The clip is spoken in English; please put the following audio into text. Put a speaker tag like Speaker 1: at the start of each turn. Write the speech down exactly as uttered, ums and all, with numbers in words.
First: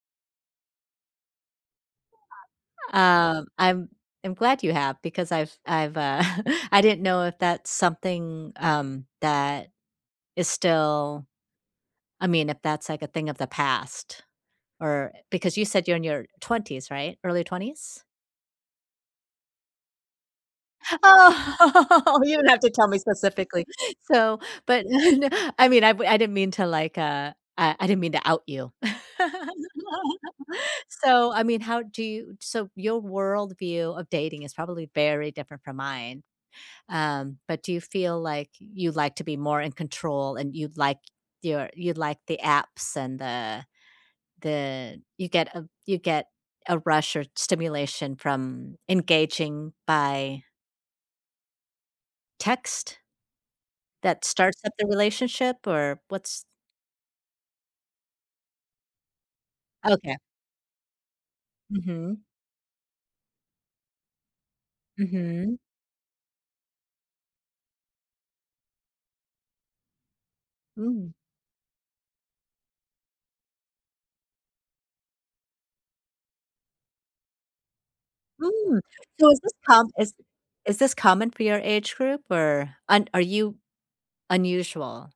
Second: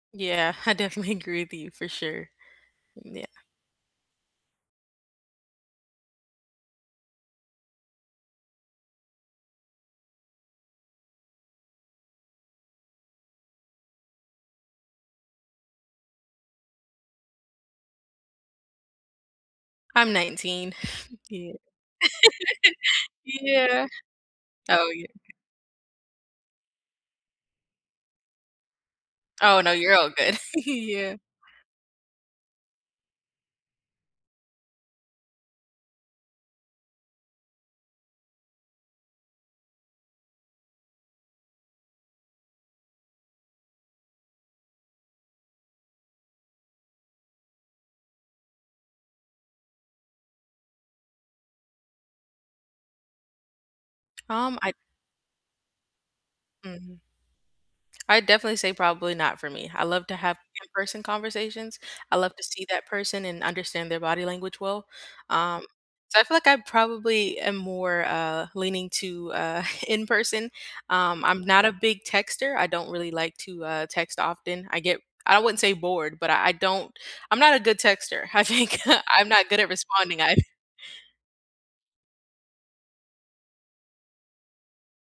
Speaker 1: Yeah, I definitely agree with you for sure. Yeah.
Speaker 2: Um, I'm I'm glad you have, because I've I've, uh I didn't know if that's something, um, that is still I mean, if that's, like, a thing of the past, or, eh because you said you're in your twenties, right? Early twenties?
Speaker 1: I'm nineteen.
Speaker 2: Oh!
Speaker 1: Yeah
Speaker 2: You don't have to tell me specifically.
Speaker 1: Yeah.
Speaker 2: So but,
Speaker 1: Oh, yeah.
Speaker 2: [unintelligible] I mean, I wou I didn't mean to, like, uh Uh, I didn't mean to out you.
Speaker 1: Oh, no, you're all good. Yeah.
Speaker 2: So, I mean, how do you So your worldview of dating is probably very different from mine, um, but do you feel like, you like to be more in control, and you like your you like the apps, and the the You get a You get a rush, or stimulation, from engaging by text that
Speaker 1: Um,
Speaker 2: starts up
Speaker 1: I
Speaker 2: the relationship, or, what's
Speaker 1: Mhm. I'd definitely say, probably not for me. I love to
Speaker 2: Okay.
Speaker 1: have in-person conversations, I
Speaker 2: Mhm.
Speaker 1: love to see that person and understand their body language well.
Speaker 2: Mhm.
Speaker 1: Um, so I feel like I probably am more, uh, leaning to, uh, in-person,
Speaker 2: Mm.
Speaker 1: um, I'm not a big texter, I don't really like to, uh, text often, I get I wouldn't say bored, but I I don't I'm not a good texter. I think,
Speaker 2: Mm!
Speaker 1: I'm
Speaker 2: So is
Speaker 1: not
Speaker 2: this
Speaker 1: good at
Speaker 2: com is
Speaker 1: responding, I
Speaker 2: is this common for your age group, or un Are you unusual?